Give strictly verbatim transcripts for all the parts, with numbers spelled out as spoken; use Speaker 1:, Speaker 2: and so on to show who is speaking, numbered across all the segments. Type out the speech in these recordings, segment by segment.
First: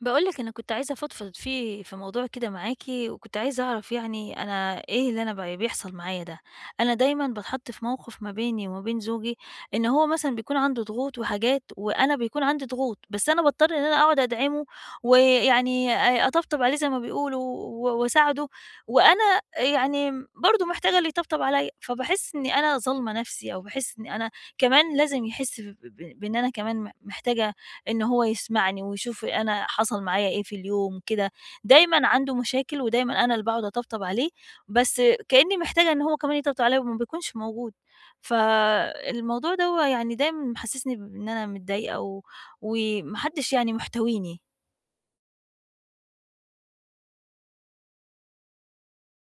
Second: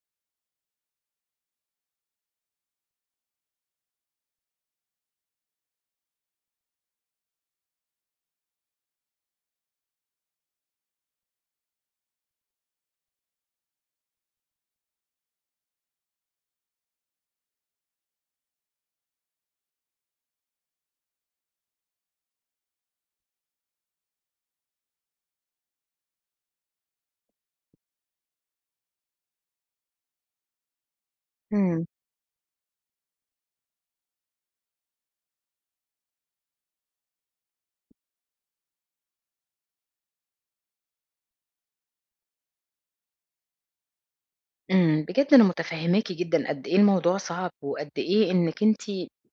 Speaker 1: باقول لِك أنا كنت عايزة أفضفض فيه في موضوع كده معاكِ، وكنت عايزة أعرف يعني أنا إيه اللي أنا ب بيحصل معايا ده؟ أنا دايمًا باتحط في موقف ما بيني وما بين زوجي، إن هو مثلًا بيكون عنده ضغوط وحاجات، وأنا بيكون عندي ضغوط، بس أنا باضطر إن أنا أقعد أدعمه، ويعني آآ أطبطب عليه زي ما بيقولوا، و وأساعده، وأنا يعني برضه محتاجة اللي يطبطب عليَّ، فباحس إني أنا ظالمة نفسي، أو باحس إني أنا كمان لازم يحس ب ب بإن أنا كمان م محتاجة إن هو يسمعني ويشوف أنا حصل معايا إيه في اليوم كده،
Speaker 2: إمم،
Speaker 1: دايمًا عنده مشاكل ودايمًا أنا اللي باقعد أطبطب عليه، بس كإني محتاجة إن هو كمان يطبطب عليّا وما بيكونش موجود، فالموضوع دوّة يعني دايمًا محسسني بإن أنا متضايقة و وما حدش يعني محتويني.
Speaker 2: إمم، بجد أنا متفهماكِ جدًا قد إيه الموضوع صعب، وقد إيه إنِّك أنتِ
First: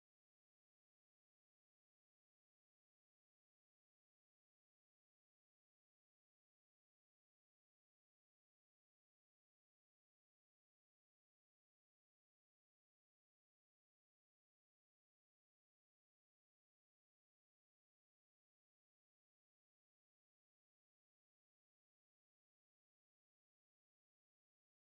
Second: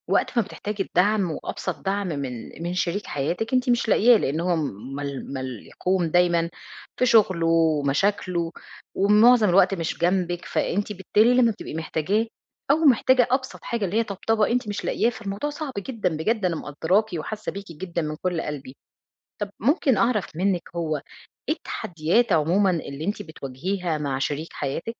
Speaker 2: وقت ما بتحتاجي الدعم وأبسط دعم من من شريك حياتِك أنتِ مش لاقياه، لأن هو مل ملحوم دايمًا في شغله ومشاكله، ومعظم الوقت مش جنبِك، فأنتِ بالتالي لمّا بتبقي محتاجاه أو محتاجة أبسط حاجة اللي هي طبطبة أنتِ مش لاقياه، فالموضوع صعب جدًا بجد أنا مقدّراكِ وحاسة بيكِ جدًا من كل قلبي. طَب ممكن أعرف منِّك هو إيه التحديات عمومًا اللي أنتِ بتواجهيها مع شريك حياتِك؟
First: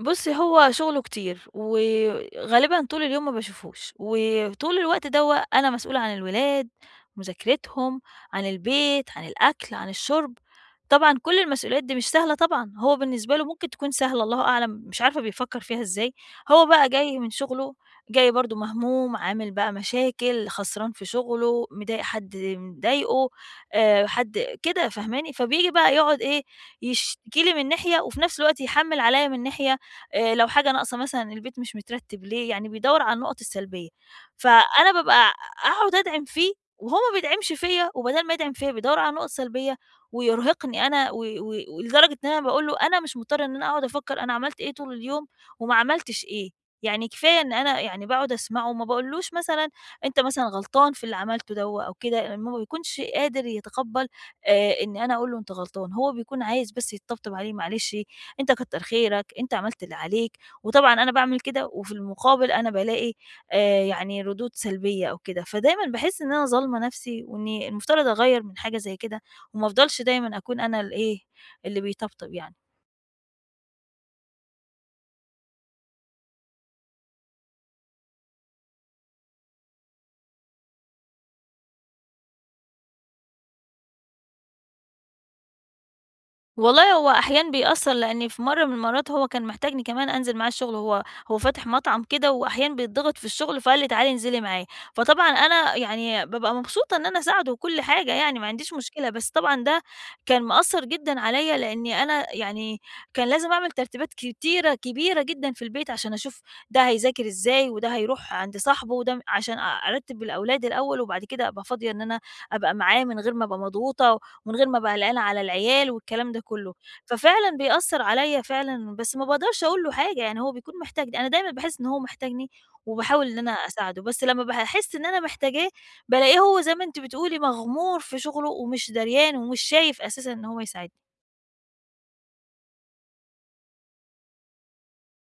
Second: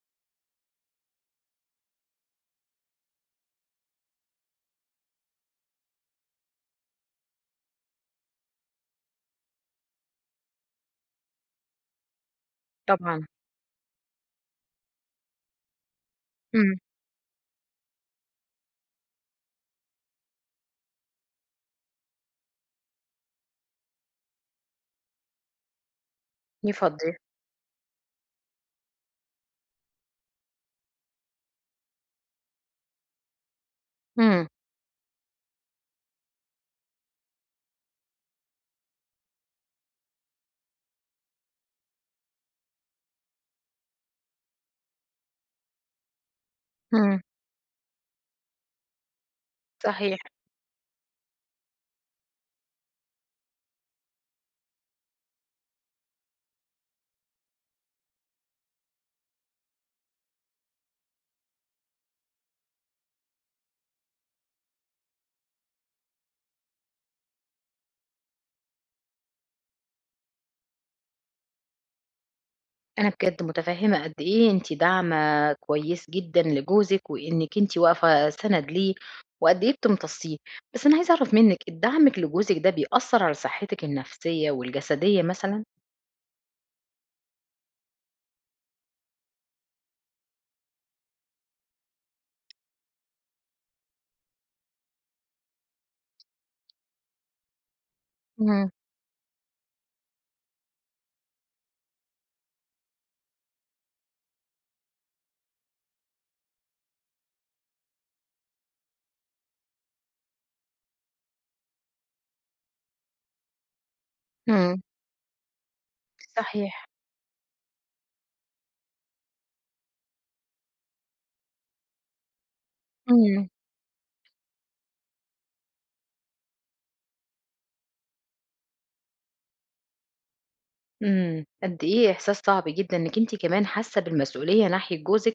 Speaker 1: بُصّي، هو شغله كتير، وغالبًا طول اليوم ما باشوفهوش، وطول الوقت دوّة أنا مسؤولة عن الولاد، مذاكرتهم، عن البيت، عن الأكل، عن الشرب، طبعًا كل المسؤوليات دي مش سهلة طبعًا، هو
Speaker 2: طبعًا،
Speaker 1: بالنسبة له ممكن تكون سهلة الله أعلم، مش عارفة بيفكّر فيها إزاي، هو
Speaker 2: إمم،
Speaker 1: بقى جاي من شغله، جاي برضه مهموم، عامل بقى مشاكل، خسران في شغله، مضايق حد مضايقه، آآ، حد كده فاهماني؟ فبييجي بقى يقعد إيه،
Speaker 2: يفضّي،
Speaker 1: يشتكي لي من ناحية، وفي نفس الوقت يحمّل عليَّ من ناحية. آآ لو حاجة ناقصة مثلًا البيت مش مترتب ليه، يعني بيدوّر على النقط السلبية،
Speaker 2: إمم،
Speaker 1: فأنا بابقى أقعد أدعم فيه وهو ما بيدعمش فيّا، وبدال ما يدعم فيّا بيدوّر على نقط سلبية ويرهقني أنا و و ولدرجة إن أنا باقول له أنا مش مضطرة إن أنا أقعد أفكّر أنا عملت إيه طول اليوم وما عملتش إيه، يعني
Speaker 2: إمم،
Speaker 1: كفاية إن أنا يعني باقعد أسمعه وما باقولوش مثلًا
Speaker 2: صحيح،
Speaker 1: أنت مثلًا غلطان في اللي عملته دوّة أو كده، لإنه ما بيكونش قادر يتقبّل آآ إن أنا أقول له أنت غلطان، هو بيكون عايز بس يتطبطب عليه معلش أنت كتّر خيرك، أنت عملت اللي عليك، وطبعًا أنا باعمل كده وفي المقابل أنا بالاقي آآ يعني ردود سلبية أو كده، فدايمًا باحس إن أنا ظالمة نَفْسي وإني المفترض أغيّر من حاجة زي كده وما أفضلش دايمًا أكون أنا الإيه، اللي بيطبطب يعني.
Speaker 2: أنا بجد متفهّمة قد إيه أنتِ داعمة كويس جدًا لجوزِك، وإنِّك أنتِ واقفة سَنَد ليه، وقد إيه بتمتصّيه، بس أنا عايزة أعرف منِّك الدعم لجوزِك ده بيأثّر على صحتِك النفسية والجسدية مثلًا؟
Speaker 1: والله هو أحيانًا بيأثّر، لإني في مرّة من المرّات هو كان محتاجني كمان أنزل معاه الشغل، هو هو فاتح مطعم كده وأحيانًا بيتضغط في الشغل، فقال لي: "تعالي انزلي معايا." فطبعًا أنا يعني بابقى مبسوطة إن أنا أساعده وكل حاجة يعني، ما
Speaker 2: إمم،
Speaker 1: عنديش مشكلة، بس طبعًا ده كان مأثّر جدًا عليّا، لإني أنا يعني كان لازم أعمل ترتيبات كتيرة كبيرة جدًا في البيت، عشان أشوف ده هيذاكر إزاي، وده هيروح عند صاحبه، وده م عشان أ أرتّب الأولاد الأول، وبعد كده أبقى فاضية إن أنا أبقى معاه من غير ما أبقى مضغوطة. ومن غير ما
Speaker 2: إمم،
Speaker 1: أبقى قلقانة على العيال والكلام ده كله،
Speaker 2: صحيح،
Speaker 1: ففعلًا بيأثّر عليَّ فعلًا، بس ما باقدرش أقول له حاجة، يعني هو بيكون محتاجني، أنا دايمًا باحس إن هو محتاجني وباحاول إن
Speaker 2: إمم.
Speaker 1: أنا أساعده، بس لمّا باحس إن أنا محتاجاه، بالاقيه هو زي ما أنتِ بتقولي مغمور في شغله ومش دريان ومش شايف أساسًا إن هو يساعدني.
Speaker 2: إمم، قد إيه إحساس صعب جدًا إنِّك أنتِ كمان حاسة بالمسؤولية ناحية جوزِك،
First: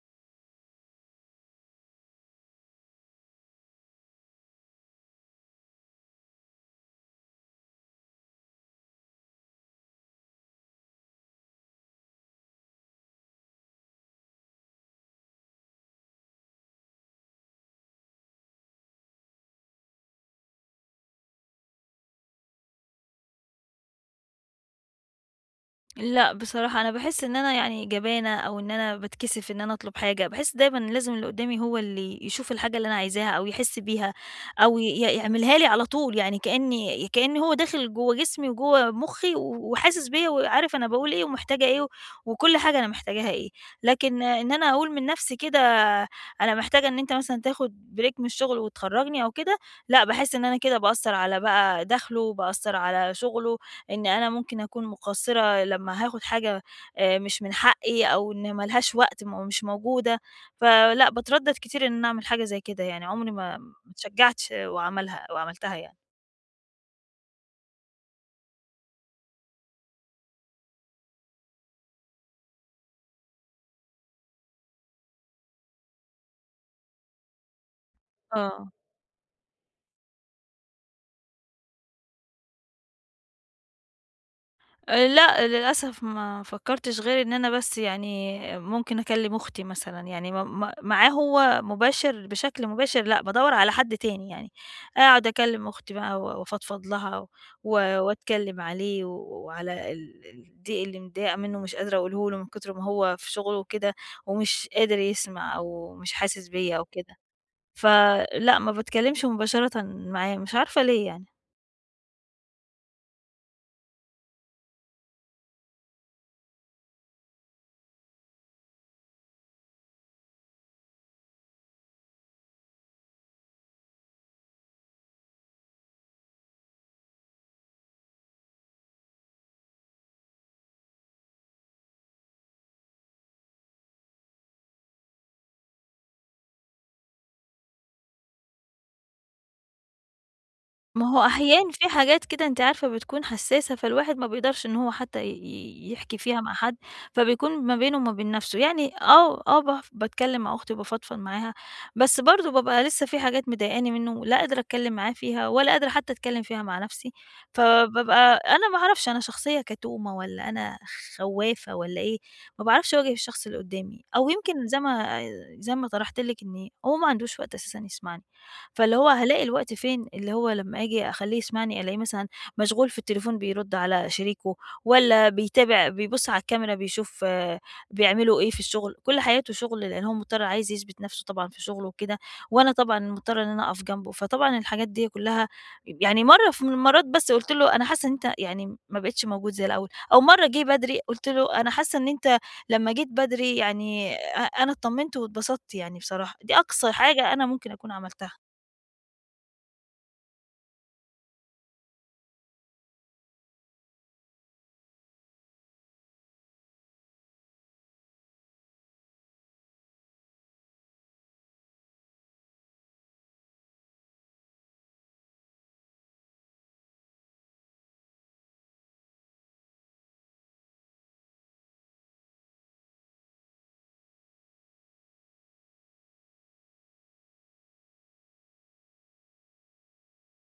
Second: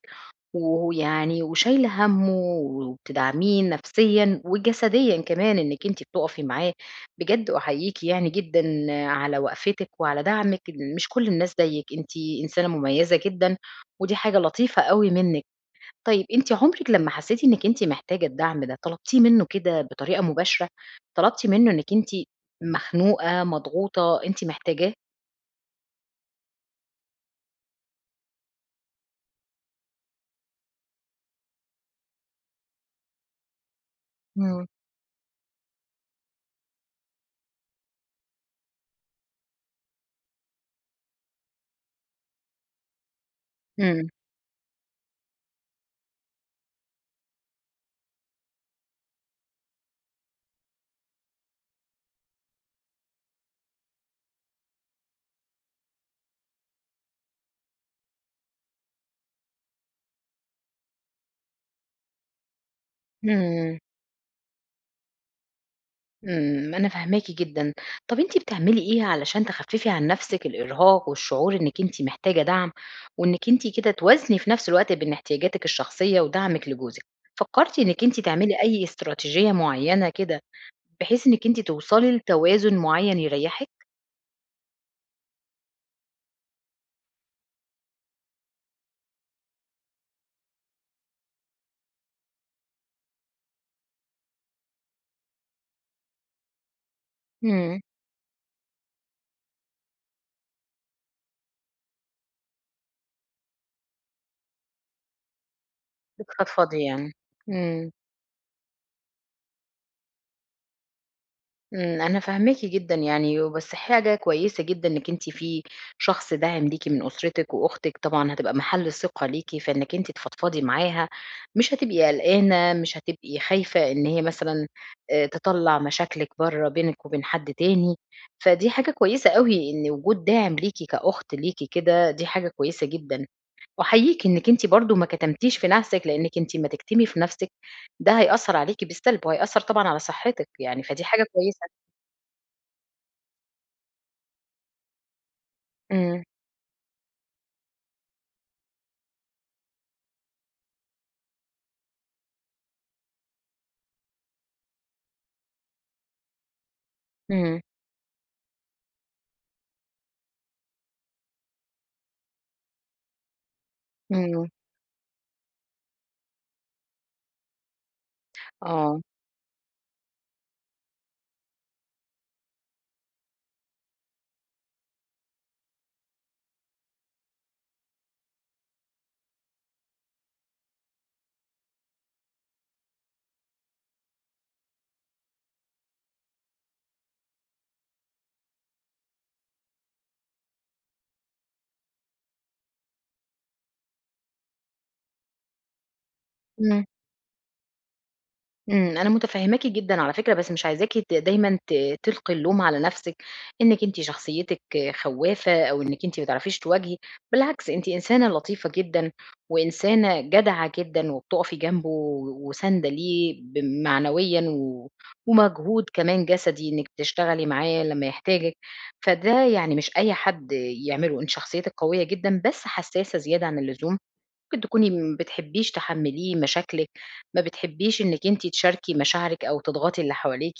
Speaker 2: وهو يعني وشايلة هَمّه وبتدعميه نفسيًا وجسديًا كمان إنِّك أنتِ بتُقفي معاه، بجد أحييكِ يعني جدًا على وقفتِك وعلى دعمِك، مش كل الناس زيِّك، أنتِ إنسانة مميزة جدًا ودي حاجة لطيفة أوي منِّك. طيب أنتِ عمرِك لمّا حسيتِ إنِّك أنتِ محتاجة الدعم ده، طلبتيه منه كده بطريقة مباشرة؟ طلبتِ منه إنِّك أنتِ مخنوقة، مضغوطة، أنتِ محتاجاه؟
Speaker 1: لأ، بصراحة أنا باحس إن أنا يعني جبانة أو إن أنا باتكسف إن أنا أطلب حاجة، باحس دايمًا إن لازم اللي قدّامي هو اللي يشوف الحاجة اللي أنا عايزاها أو يحس بيها أو ي يعملها لي على طول، يعني كإني كإن هو داخل جوّه جسمي وجوّه مُخّي و وحاسس بيّا وعارف أنا باقول إيه ومحتاجة إيه و- وكل حاجة أنا محتاجاها إيه،
Speaker 2: إمم،
Speaker 1: لكن إن أنا أقول من نَفْسي كده أنا محتاجة إن أنت مثلًا تاخُد break من الشغل وتخرّجني أو كده، لأ، باحس إن أنا كده باأثّر على بقى دَخْله، باأثّر على شُغله، إن أنا ممكن أكون مقصِّرة لمّا هاخُد حاجة آآ مش من حقّي أو إن ما لهاش وقت م مش موجودة، فلأ باتردّد كتير إن أنا أعمل حاجة زي كده يعني، عمري ما ما
Speaker 2: إمم،
Speaker 1: اتشجّعتش وعملها وعملتها يعني.
Speaker 2: إمم، أنا فاهماكِ جدًا. طَب أنتِ بتعملي إيه علشان تخفّفي عن نَفْسِك الإرهاق والشعور إنِّك أنتِ محتاجة دعم، وإنِّك أنتِ كده توازني في نَفْس الوقت بين احتياجاتِك الشخصية ودعمِك لجوزِك؟ فكّرتِ إنِّك أنتِ تعملي
Speaker 1: آه.
Speaker 2: أي استراتيجية معيّنة كده بحيث إنِّك أنتِ توصلي لتوازن معيّن يريّحِك؟
Speaker 1: آآ لأ، للأسف ما فكّرتش غير إن أنا بس يعني ممكن أكلّم أختي مثلًا، يعني ما ما معاه هو مباشر بشكل مباشر لأ، بادوّر على حد تاني يعني، أقعد أكلّم أختي بقى و وأفضفض لها و
Speaker 2: إمم،
Speaker 1: وأتكلّم عليه و وعلى ال الضيق اللي مضايقة منّه ومش قادرة أقوله له من كتر ما هو في شغله وكده ومش قادر يسمع أو مش حاسس بيّا
Speaker 2: بتفضفضي
Speaker 1: أو
Speaker 2: يعني.
Speaker 1: كده،
Speaker 2: إمم.
Speaker 1: فلأ، ما باتكلّمش مباشرةً معاه، مش عارفة ليه يعني.
Speaker 2: إمم، أنا فاهماكِ جدًا يعني، وبس حاجة كويسة جدًا إنِّك أنتِ في شخص داعم ليكِ من أسرتِك، وأختِك طبعًا هتبقى محل ثقة ليكِ، فإنِّك أنتِ تفضفضي معاها، مش هتبقي قلقانة، مش هتبقي خايفة إن هي مثلًا آآ تطلّع مشاكلِك برّه بينِك وبين حد تاني، فدي حاجة كويسة أوي إن وجود داعم ليكِ كأخت ليكِ كده، دي حاجة كويسة جدًا، وأحييكِ إنِّك أنتِ برضه ما كتمتيش في نَفْسِك، لإنِّك أنتِ أمّا تكتمي في نَفْسِك ده هيأثّر عليكِ بالسلب، وهيأثّر طبعًا على صحتِك يعني، فدي
Speaker 1: ما
Speaker 2: حاجة
Speaker 1: هو أحيان
Speaker 2: كويسة.
Speaker 1: في حاجات كده أنتِ عارفة بتكون حساسة، فالواحد ما بيقدرش إن هو حتى ي ي يحكي
Speaker 2: إمم،
Speaker 1: فيها مع حد، فبيكون ما بينه وما بين نَفْسه، يعني آه، آه باف باتكلّم مع أختي وبافضفض معاها، بس برضه بابقى لسه في حاجات مضايقاني منّه لا قادرة أتكلّم معاه فيها ولا قادرة حتى أتكلّم فيها مع نَفْسي،
Speaker 2: إمم،
Speaker 1: فبابقى أنا ما أعرفش أنا شخصية كتومة والّا أنا خوّافة والّا إيه، ما باعرفش أواجه الشخص اللي قُدّامي، أو
Speaker 2: إمم،
Speaker 1: يمكن زي ما زي ما طرحت لِك إن هو ما عندوش وقت أساسًا يسمعني. فاللي
Speaker 2: آه،
Speaker 1: هو هالاقي الوقت فين، اللي هو لمّا آجي أخلّيه يسمعني ألاقيه مثلًا مشغول في التليفون بيرُد على شريكه، والّا بيتابع بيبُص على الكاميرا بيشوف آه، بيعملوا إيه في الشغل، كل حياته شغل لإن هو مضطر عايز يثبت نَفْسه طبعًا في شغله وكده، وأنا طبعًا مضطرة إن أنا أقف جنبه، فطبعًا الحاجات دي كلّها يعني مرّة في من المرّات بس قُلت له: "أنا حاسة إن أنت يعني ما بقيتش موجود زي الأول." أو مرّة جِه بدري قُلت له: "أنا حاسة إن أنت لمّا جيت بدري يعني أ أنا اتطمنت واتبسطت يعني بصراحة." دي
Speaker 2: إمم،
Speaker 1: أقصى حاجة أنا ممكن أكون عملتها.
Speaker 2: إمم، أنا متفهماكِ جدًا على فكرة، بس مش عايزاكِ ت دايمًا ت تلقي اللوم على نفسِك، إنِك أنتِ شخصيتِك خوافة أو إنِك أنتِ ما بتعرفيش تواجهي، بالعكس أنتِ إنسانة لطيفة جدًا، وإنسانة جدعة جدًا، وبتقفي جنبه وساندة ليه ب معنويًا و ومجهود كمان جسدي إنِك بتشتغلي معاه لمّا يحتاجِك، فده يعني مش أي حد يعمله، أنتِ شخصيتِك قوية جدًا، بس حساسة زيادة عن اللزوم. ممكن تكوني ما بتحبّيش تحمّليه مشاكلِك، ما بتحبّيش إنِّك أنتِ تشاركي مشاعرِك أو تضغطي اللي حواليكِ،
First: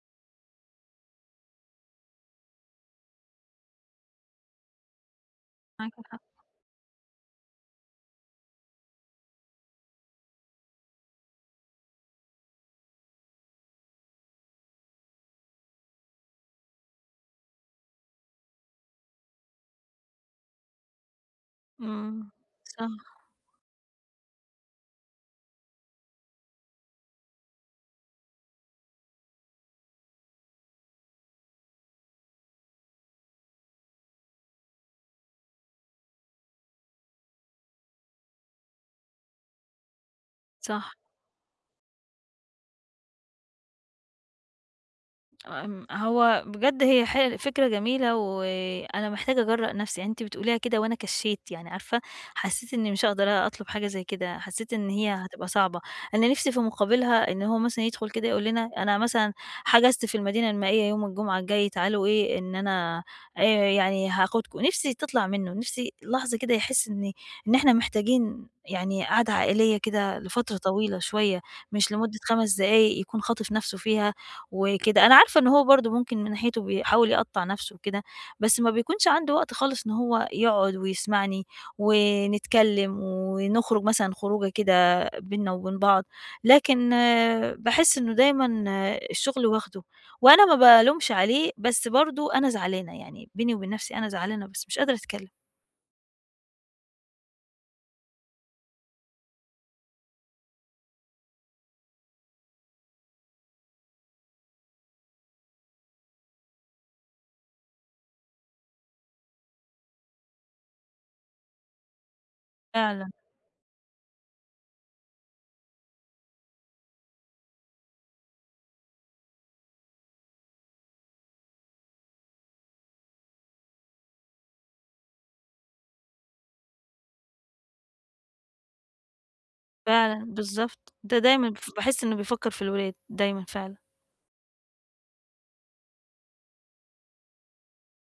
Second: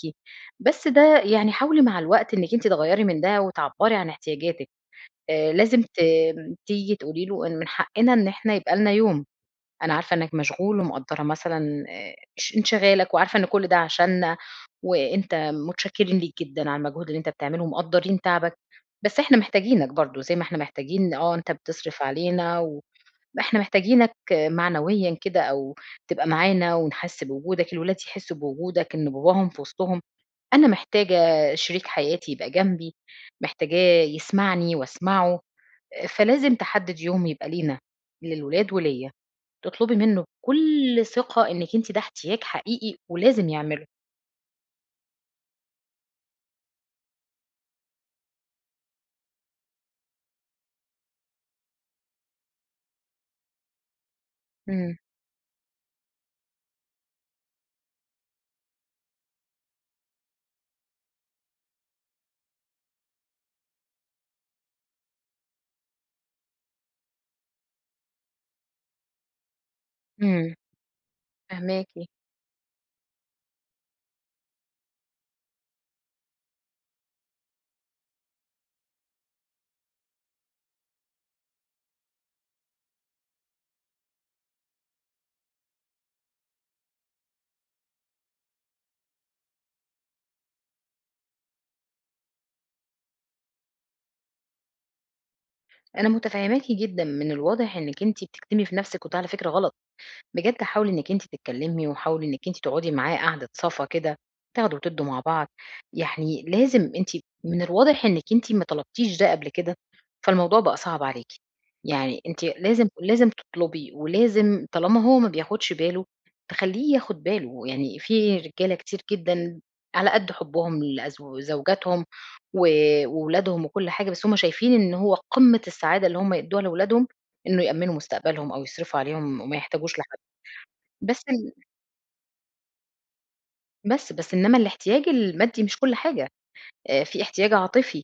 Speaker 2: بس ده يعني حاولي مع الوقت إنِّك أنتِ تغيّري من ده وتعبّري عن احتياجاتِك، آآ لازم ت تيجي تقولي له إن من حقنا إن إحنا يبقى لنا يوم، أنا عارفة إنّك مشغول ومقدّرة مثلًا آآ اش انشغالك وعارفة إن كل ده عشاننا وأنت متشكّرين ليك جدًا على المجهود اللي أنت بتعمله ومقدّرين تعبك، بس إحنا محتاجينك برضه زي ما إحنا محتاجين آه، أنت بتصرف
Speaker 1: إمم،
Speaker 2: علينا و
Speaker 1: صح،
Speaker 2: إحنا محتاجينك معنويًا كده أو تبقى معانا ونحس بوجودك، الولاد يحسّوا بوجودك، إن باباهم في وسطهم، أنا محتاجة شريك حياتي يبقى جنبي، محتاجاه يسمعني وأسمعه، فلازم تحدد يوم يبقى لينا، للولاد وليّا، تطلبي منّه
Speaker 1: صح.
Speaker 2: بكل ثقة إنِّك أنتِ ده احتياج حقيقي ولازم يعمله.
Speaker 1: آمم، هو بجد هي حل فكرة جميلة، وأنا محتاجة أجرّأ نفسي، يعني أنتِ بتقوليها كده وأنا كشّيت، يعني عارفة حسّيت إني مش هاقدر أطلب حاجة زي كده، حسّيت إن
Speaker 2: إمم.
Speaker 1: هي هتبقى صعبة، أنا نِفْسي في مقابلها إن هو مثلًا يدخل كده يقول لنا أنا مثلًا حجزت في المدينة المائية يوم الجمعة الجاي تعالوا إيه، إن أنا آآ، يعني هاخدكم، نِفْسي تطلع منه، نِفْسي لحظة كده يحس إن إن إحنا محتاجين يعني قعدة عائلية كده
Speaker 2: إمم،
Speaker 1: لفترة طويلة شوية،
Speaker 2: فاهماكِ،
Speaker 1: مش لمدة 5 دقايق يكون خاطف نفسه فيها وكده، أنا عارفة إن هو برضه ممكن من ناحيته بيحاول يقطّع نَفْسه وكده، بس ما بيكونش عنده وقت خالص إن هو يقعد ويسمعني ونتكلّم ونخرج مثلًا خروجة كده بيننا وبين بعض، لكن باحس إنه دايمًا آه، الشغل واخده، وأنا ما بالومش عليه، بس برضه أنا زعلانة، يعني بيني وبين نَفْسي أنا زعلانة بس مش قادرة أتكلّم.
Speaker 2: أنا متفهّماكِ جدًا، من الواضح إنِّك أنتِ بتكتمي في نفسِك وده على فكرة غلط. بجد حاولي إنِّك أنتِ تتكلّمي وحاولي إنِّك أنتِ تقعدي معاه قعدة صفا كده، تاخدوا وتدّوا مع بعض، يعني لازم أنتِ من الواضح إنِّك أنتِ ما طلبتيش ده قبل كده، فالموضوع بقى صعب عليكِ، يعني أنتِ لازم
Speaker 1: فعلًا،
Speaker 2: لازم تطلبي ولازم طالما هو ما بياخدش باله، تخلّيه ياخد باله، يعني في رجالة كتير جدًا على قد حُبّهم لأزو زوجاتهم و وولادهم وكل حاجة، بس هُم شايفين إن هو قمّة السعادة اللي هُم يدّوها لولادهم إنه يأمّنوا مستقبلهم أو يصرفوا عليهم وما يحتاجوش لحد.
Speaker 1: فعلًا، بالضبط، ده
Speaker 2: بس ال
Speaker 1: دايمًا ف باحس إنه بيفكّر في الولاد، دايمًا فعلًا.
Speaker 2: بس، بس إنما الاحتياج المادي مش كل حاجة، آآ في احتياج عاطفي،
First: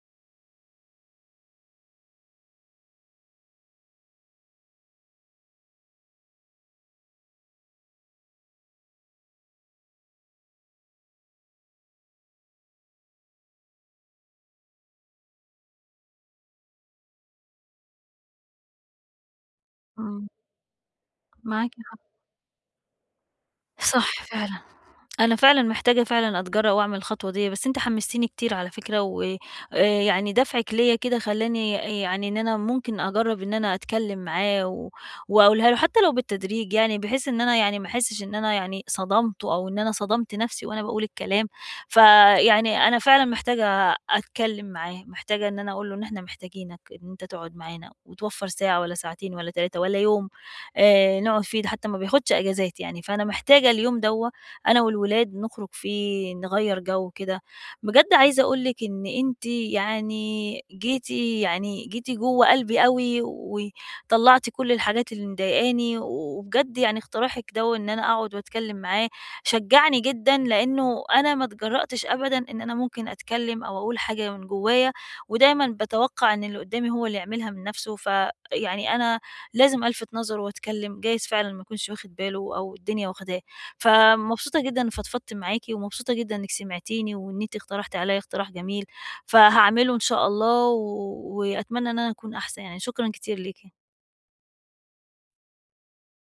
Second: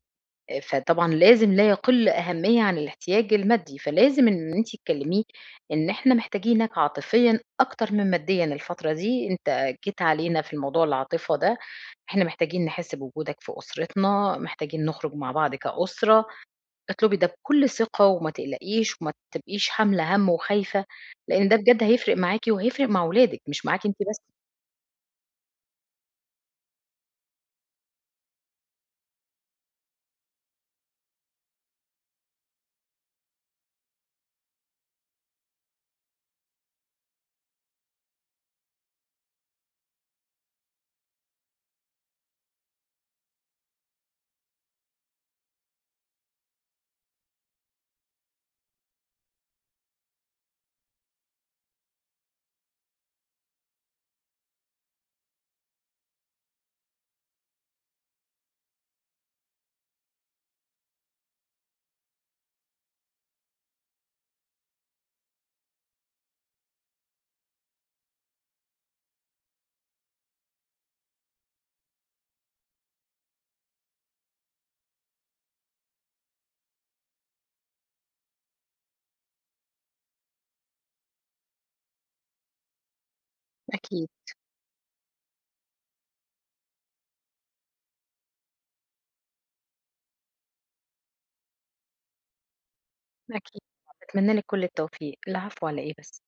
Speaker 2: آآ فطبعًا لازم لا يقل أهمية عن الاحتياج المادي، فلازم إن أنتِ تكلميه إن إحنا محتاجينك عاطفيًا أكتر من ماديًا الفترة دي، أنت جيت علينا في الموضوع العاطفة ده، إحنا محتاجين نحس بوجودك في أسرتنا، محتاجين نخرج مع بعض كأسرة، اطلبي ده بكل ثقة وما تقلقيش وما تبقيش حاملة
Speaker 1: إمم،
Speaker 2: هَم وخايفة، لإن ده
Speaker 1: معاكِ
Speaker 2: بجد هيفرق معاكِ وهيفرق مع ولادِك مش معاكِ أنتِ بس،
Speaker 1: صح فعلًا. أنا فعلًا محتاجة فعلًا أتجرأ وأعمل الخطوة ديّة، بس أنت حمستيني كتير على فكرة، و آآ يعني دفعِك ليّا كده خلّاني يعني إن أنا ممكن أجرّب إن أنا أتكلّم معاه و وأقولها له، حتى لو بالتدريج يعني، بحيث إن أنا يعني ما أحسّش إن أنا يعني صدمته أو إن أنا صدمت نَفْسي وأنا باقول الكلام. فيعني أنا فعلًا محتاجة أتكلّم معاه، محتاجة إن أنا أقول له إن إحنا محتاجينك، إن أنت تقعد معانا وتوفّر ساعة والّا ساعتين والّا تلاتة والّا يوم. آآ نقعد فيه، ده حتى ما بياخدش أجازات يعني، فأنا محتاجة اليوم دوّة أنا والولاد نخرج فيه، نغيّر جو كده. بجد عايزة أقول لِك إن أنتِ يعني جيتِ يعني جيتِ جوّه قلبي أوي، وطلّعتِ كل الحاجات اللي مضايقاني، وبجد يعني اقتراحِك دوّة إن أنا أقعد وأتكلم معاه شجّعني جدًا، لإنه أنا ما اتجرأتش أبدًا إن أنا ممكن أتكلم أو أقول حاجة من جوايا، ودايمًا باتوقع إن اللي قدّامي هو اللي يعملها من نَفْسه، فيعني أنا لازم ألفت نظره وأتكلم، جايز فعلًا ما يكونش واخد باله أو الدنيا واخداه.
Speaker 2: أكيد.
Speaker 1: فمبسوطة جدًا إني فضفضت معاكِ، ومبسوطة جدًا إنِّك سمعتيني، وإن أنتِ اقترحتِ عليَّ اقتراح جميل، فهاعمله إن شاء الله، و وأتمنى إن أنا أكون أحسن يعني. شكرًا كتير
Speaker 2: أكيد،
Speaker 1: ليكِ.
Speaker 2: باتمنى لِك كل التوفيق، العفو على إيه بس.